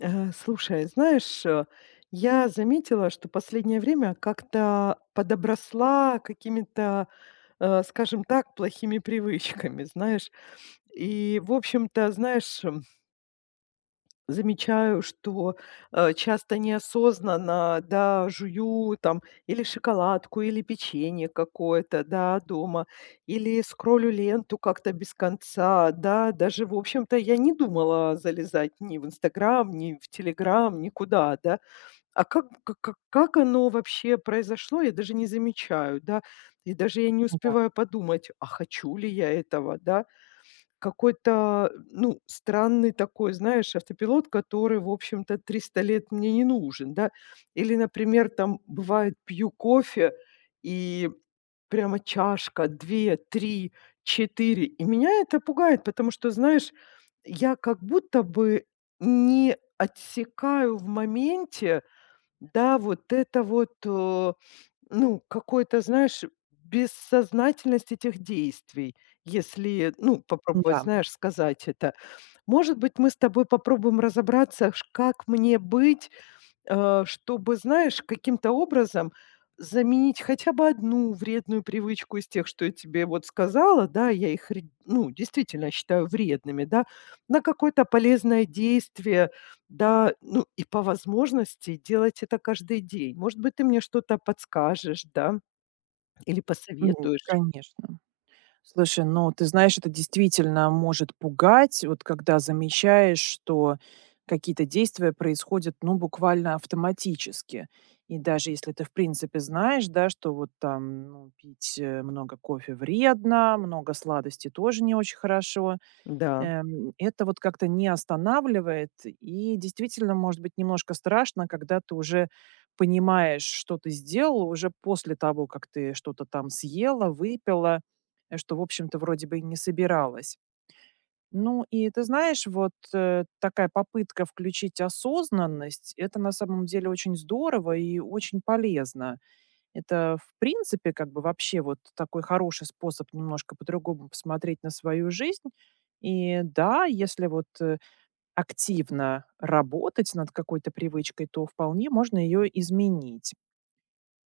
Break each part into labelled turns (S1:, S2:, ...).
S1: Слушай, знаешь, я заметила, что последнее время как-то подобросла какими-то, скажем так, плохими привычками, знаешь. И, в общем-то, знаешь. Замечаю, что, часто неосознанно, да, жую там или шоколадку, или печенье какое-то, да, дома, или скроллю ленту как-то без конца, да. Даже, в общем-то, я не думала залезать ни в "Инстаграм", ни в "Телеграм", никуда, да. А как оно вообще произошло, я даже не замечаю, да. И даже я не
S2: Да,
S1: успеваю подумать, а хочу ли я этого, да. Какой-то, ну, странный такой, знаешь, автопилот, который, в общем-то, 300 лет мне не нужен, да. Или, например, там бывает, пью кофе, и прямо чашка, 2, 3, четыре. И меня это пугает, потому что, знаешь, я как будто бы не отсекаю в моменте, да, вот это вот, ну, какой-то, знаешь, бессознательность этих действий, если, ну, попробовать,
S2: да,
S1: знаешь, сказать это. Может быть, мы с тобой попробуем разобраться, как мне быть, чтобы, знаешь, каким-то образом заменить хотя бы одну вредную привычку из тех, что я тебе вот сказала, да, я их, ну, действительно считаю вредными, да, на какое-то полезное действие, да, ну, и по возможности делать это каждый день. Может быть, ты мне что-то подскажешь, да, или
S2: м,
S1: посоветуешь,
S2: конечно. Слушай, ну ты знаешь, это действительно может пугать, вот когда замечаешь, что какие-то действия происходят, ну, буквально автоматически. И даже если ты, в принципе, знаешь, да, что вот там ну, пить много кофе вредно, много сладости тоже не очень хорошо.
S1: да.
S2: Это вот как-то не останавливает. И действительно, может быть, немножко страшно, когда ты уже понимаешь, что ты сделал уже после того, как ты что-то там съела, выпила, что, в общем-то, вроде бы и не собиралась. Ну и ты знаешь, вот такая попытка включить осознанность, это на самом деле очень здорово и очень полезно. Это, в принципе, как бы вообще вот такой хороший способ немножко по-другому посмотреть на свою жизнь. И да, если вот активно работать над какой-то привычкой, то вполне можно ее изменить.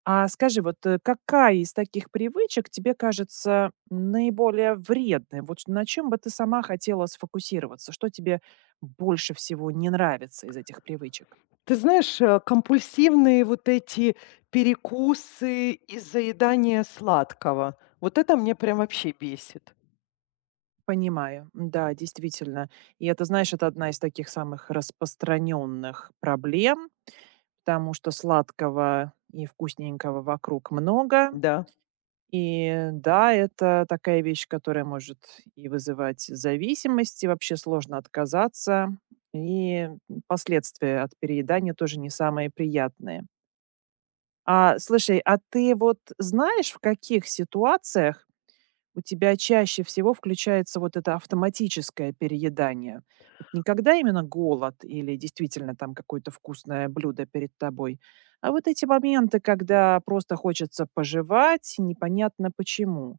S2: А скажи, вот какая из таких привычек тебе кажется наиболее вредной? Вот на чем бы ты сама хотела сфокусироваться? Что тебе больше всего не нравится из этих привычек?
S1: Ты знаешь, компульсивные вот эти перекусы и заедание сладкого, вот это мне прям вообще бесит,
S2: Понимаю, да, действительно. И это, знаешь, это одна из таких самых распространенных проблем, потому что сладкого и вкусненького вокруг много.
S1: да.
S2: И да, это такая вещь, которая может и вызывать зависимость, и вообще сложно отказаться. И последствия от переедания тоже не самые приятные. А, слушай, а ты вот знаешь, в каких ситуациях у тебя чаще всего включается вот это автоматическое переедание. Вот не именно голод или действительно там какое-то вкусное блюдо перед тобой, а вот эти моменты, когда просто хочется пожевать, непонятно почему.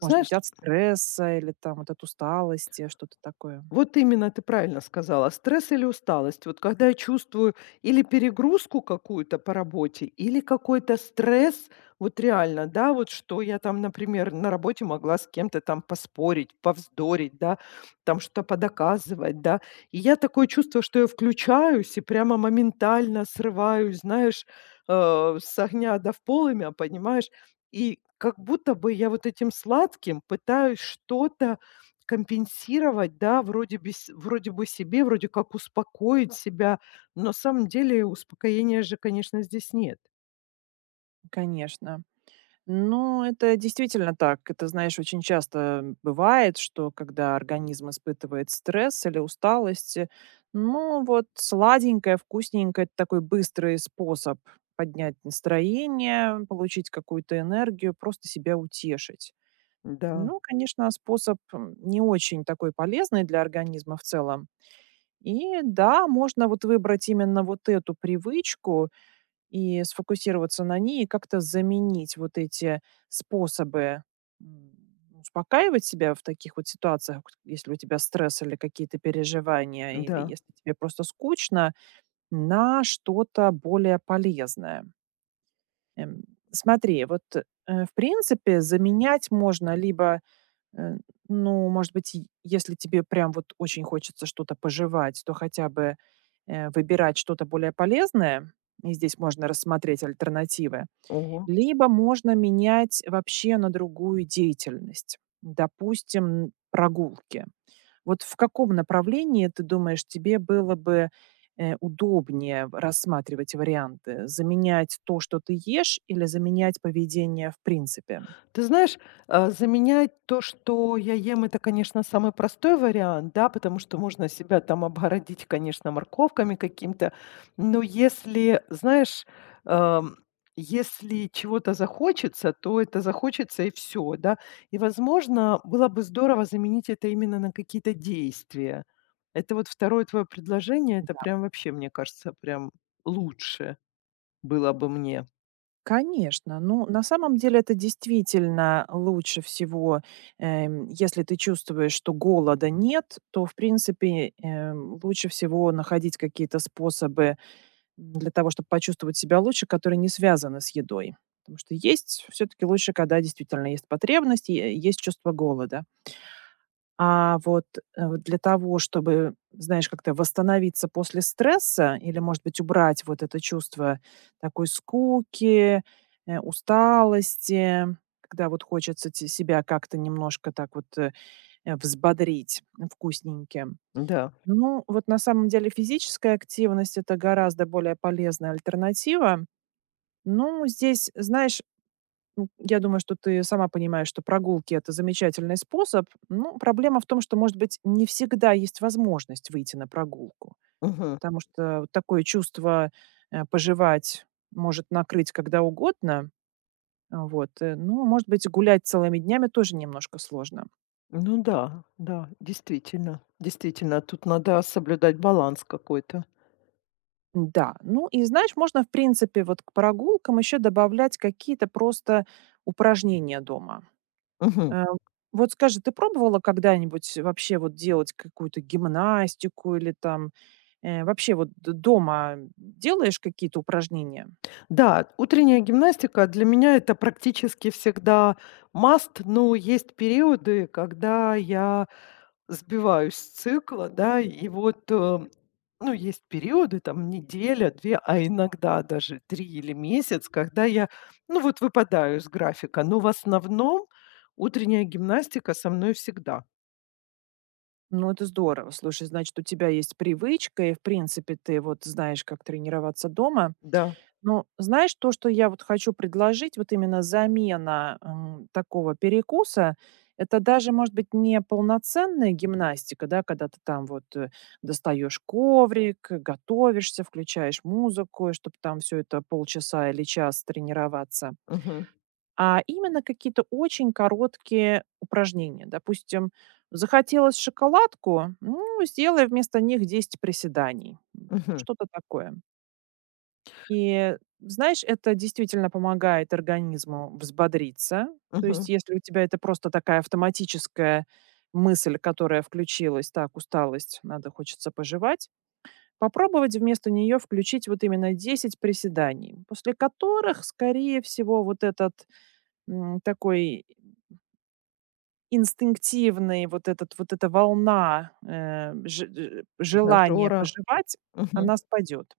S2: Может быть,
S1: Знаешь,
S2: от стресса или там вот от усталости, что-то такое.
S1: вот именно ты правильно сказала. Стресс или усталость. Вот когда я чувствую или перегрузку какую-то по работе, или какой-то стресс, вот реально, да, вот что я там, например, на работе могла с кем-то там поспорить, повздорить, да, там что-то подоказывать, да. И я такое чувство, что я включаюсь и прямо моментально срываюсь, знаешь, с огня до в полымя, понимаешь? И как будто бы я вот этим сладким пытаюсь что-то компенсировать, да, вроде бы себе, вроде как успокоить себя, но на самом деле успокоения же, конечно, здесь нет.
S2: Конечно. Ну, это действительно так. Это, знаешь, очень часто бывает, что когда организм испытывает стресс или усталость, ну вот сладенькое, вкусненькое – это такой быстрый способ поднять настроение, получить какую-то энергию, просто себя утешить.
S1: Да,
S2: Ну, конечно, способ не очень такой полезный для организма в целом. И да, можно вот выбрать именно вот эту привычку, и сфокусироваться на ней, и как-то заменить вот эти способы, м, успокаивать себя в таких вот ситуациях, к если у тебя стресс или какие-то переживания, или
S1: да.
S2: если тебе просто скучно, на что-то более полезное. Эм, Смотри, вот, в принципе, заменять можно либо Э, ну, может быть, и если тебе прям вот очень хочется что-то пожевать, то хотя бы, выбирать что-то более полезное, и здесь можно рассмотреть альтернативы,
S1: Ого.
S2: либо можно менять вообще на другую деятельность, допустим, прогулки. Вот в каком направлении, ты думаешь, тебе было бы, удобнее в рассматривать варианты: заменять то, что ты ешь, или заменять поведение в принципе?
S1: Ты знаешь, заменять то, что я ем, это, конечно, самый простой вариант, да, потому что можно себя там обгородить, конечно, морковками каким-то. Но если, знаешь, эм, если чего-то захочется, то это захочется и все, да. И, возможно, было бы здорово заменить это именно на какие-то действия. Это вот второе твое предложение, это
S2: Да.
S1: прям вообще, мне кажется, прям лучше было бы мне.
S2: Конечно. Ну, на самом деле это действительно лучше всего, если ты чувствуешь, что голода нет, то, в принципе, лучше всего находить какие-то способы для того, чтобы почувствовать себя лучше, которые не связаны с едой. Потому что есть все-таки лучше, когда действительно есть потребность, и, есть чувство голода. А вот, вот для того, чтобы, знаешь, как-то восстановиться после стресса или, может быть, убрать вот это чувство такой скуки, усталости, когда вот хочется себя как-то немножко так вот взбодрить вкусненьким.
S1: Да.
S2: Ну, вот на самом деле физическая активность это гораздо более полезная альтернатива. Ну, здесь, знаешь, я думаю, что ты сама понимаешь, что прогулки – это замечательный способ. Ну, проблема в том, что, может быть, не всегда есть возможность выйти на прогулку,
S1: Мгм.
S2: потому что вот такое чувство, пожевать может накрыть когда угодно. Вот, ну, может быть, гулять целыми днями тоже немножко сложно.
S1: Ну да, да, действительно, действительно, тут надо соблюдать баланс какой-то.
S2: Да, ну и знаешь, можно, в принципе, вот к прогулкам еще добавлять какие-то просто упражнения дома.
S1: Мгм.
S2: Э, вот скажи, ты пробовала когда-нибудь вообще вот делать какую-то гимнастику или там, вообще вот д дома делаешь какие-то упражнения?
S1: Да, утренняя гимнастика для меня это практически всегда must, но есть периоды, когда я сбиваюсь с цикла, да, и вот, ну, есть периоды, там, неделя, две, а иногда даже три или месяц, когда я, ну, вот выпадаю из графика, но в основном утренняя гимнастика со мной всегда,
S2: Ну, это здорово. Слушай, значит, у тебя есть привычка, и, в принципе, ты вот знаешь, как тренироваться дома.
S1: да.
S2: Ну, знаешь, то, что я вот хочу предложить, вот именно замена, такого перекуса, это даже, может быть, не полноценная гимнастика, да, когда ты там вот, достаешь коврик, готовишься, включаешь музыку, чтобы там все это полчаса или час тренироваться,
S1: Мгм.
S2: а именно какие-то очень короткие упражнения. Допустим, захотелось шоколадку, ну, сделай вместо них 10 приседаний,
S1: Мгм.
S2: что-то такое. И знаешь, это действительно помогает организму взбодриться. То есть,
S1: Мгм.
S2: если у тебя это просто такая автоматическая мысль, которая включилась, так, усталость, надо, хочется пожевать, попробовать вместо нее включить вот именно 10 приседаний, после которых, скорее всего, вот этот такой инстинктивный, вот, этот, вот эта волна желания
S1: Тренажёра.
S2: пожевать,
S1: Мгм.
S2: она спадет.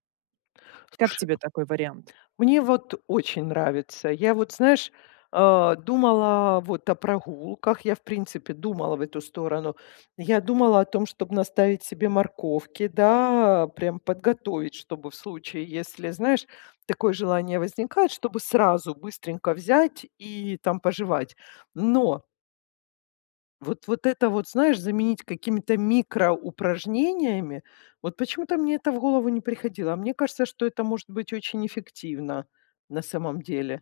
S2: Как
S1: Слушай,
S2: тебе такой вариант?
S1: мне вот очень нравится. Я вот, знаешь, думала вот о прогулках. Я, в принципе, думала в эту сторону. Я думала о том, чтобы наставить себе морковки, да, прям подготовить, чтобы в случае, если, знаешь, такое желание возникает, чтобы сразу быстренько взять и там пожевать. Но вот вот это вот, знаешь, заменить какими-то микроупражнениями. Вот почему-то мне это в голову не приходило. А мне кажется, что это может быть очень эффективно на самом деле.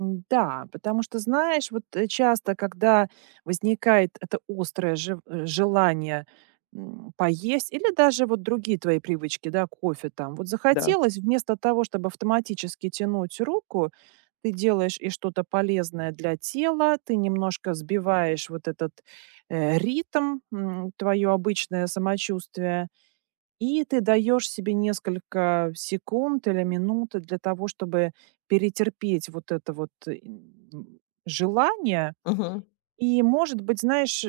S2: М-да, потому что, знаешь, вот, часто, когда возникает это острое желание, поесть или даже вот другие твои привычки, да, кофе там. Вот
S1: Да.
S2: захотелось, вместо того, чтобы автоматически тянуть руку, ты делаешь и что-то полезное для тела, ты немножко сбиваешь вот этот, ритм, твоё обычное самочувствие. И ты даешь себе несколько секунд или минут для того, чтобы перетерпеть вот это вот желание.
S1: Мгм.
S2: И, может быть, знаешь,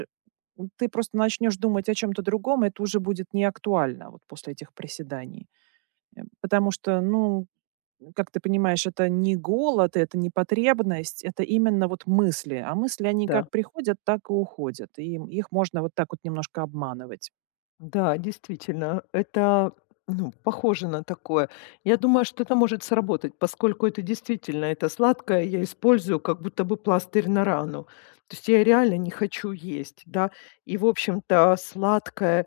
S2: ты просто начнешь думать о чем-то другом, это уже будет не актуально вот после этих приседаний. Потому что, ну, как ты понимаешь, это не голод, это не потребность, это именно вот мысли. А мысли, они
S1: Да.
S2: как приходят, так и уходят. И их можно вот так вот немножко обманывать.
S1: Да, действительно, это, ну, похоже на такое. Я думаю, что это может сработать, поскольку это действительно, это сладкое я использую как будто бы пластырь на рану. То есть я реально не хочу есть, да. И, в общем-то, сладкое-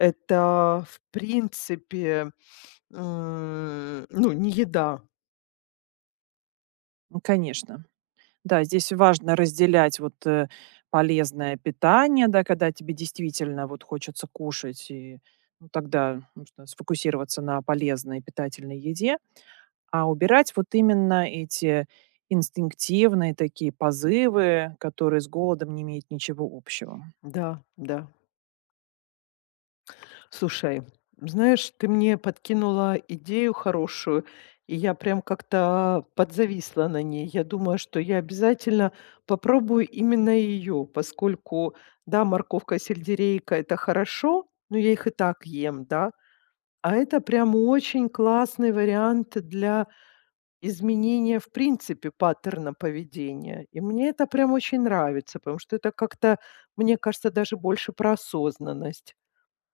S1: это, в принципе, ну, не еда.
S2: Конечно. Да, здесь важно разделять вот, полезное питание, да, когда тебе действительно вот хочется кушать, и, ну, тогда нужно сфокусироваться на полезной питательной еде, а убирать вот именно эти инстинктивные такие позывы, которые с голодом не имеют ничего общего.
S1: Да, да. Слушай, знаешь, ты мне подкинула идею хорошую, и я прям как-то подзависла на ней. Я думаю, что я обязательно попробую именно ее, поскольку, да, морковка, сельдерейка- это хорошо, но я их и так ем, да, а это прям очень классный вариант для изменение, в принципе, паттерна поведения. И мне это прям очень нравится, потому что это как-то, мне кажется, даже больше про осознанность.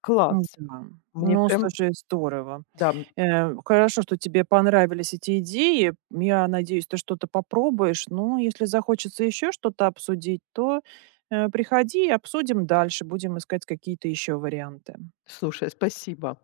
S1: Класс.
S2: М-да.
S1: Мне
S2: Ну,
S1: прям,
S2: слушай, здорово.
S1: да,
S2: Хорошо, что тебе понравились эти идеи. Я надеюсь, ты что-то попробуешь. Ну, если захочется еще что-то обсудить, то приходи и обсудим дальше. Будем искать какие-то еще варианты.
S1: слушай, спасибо.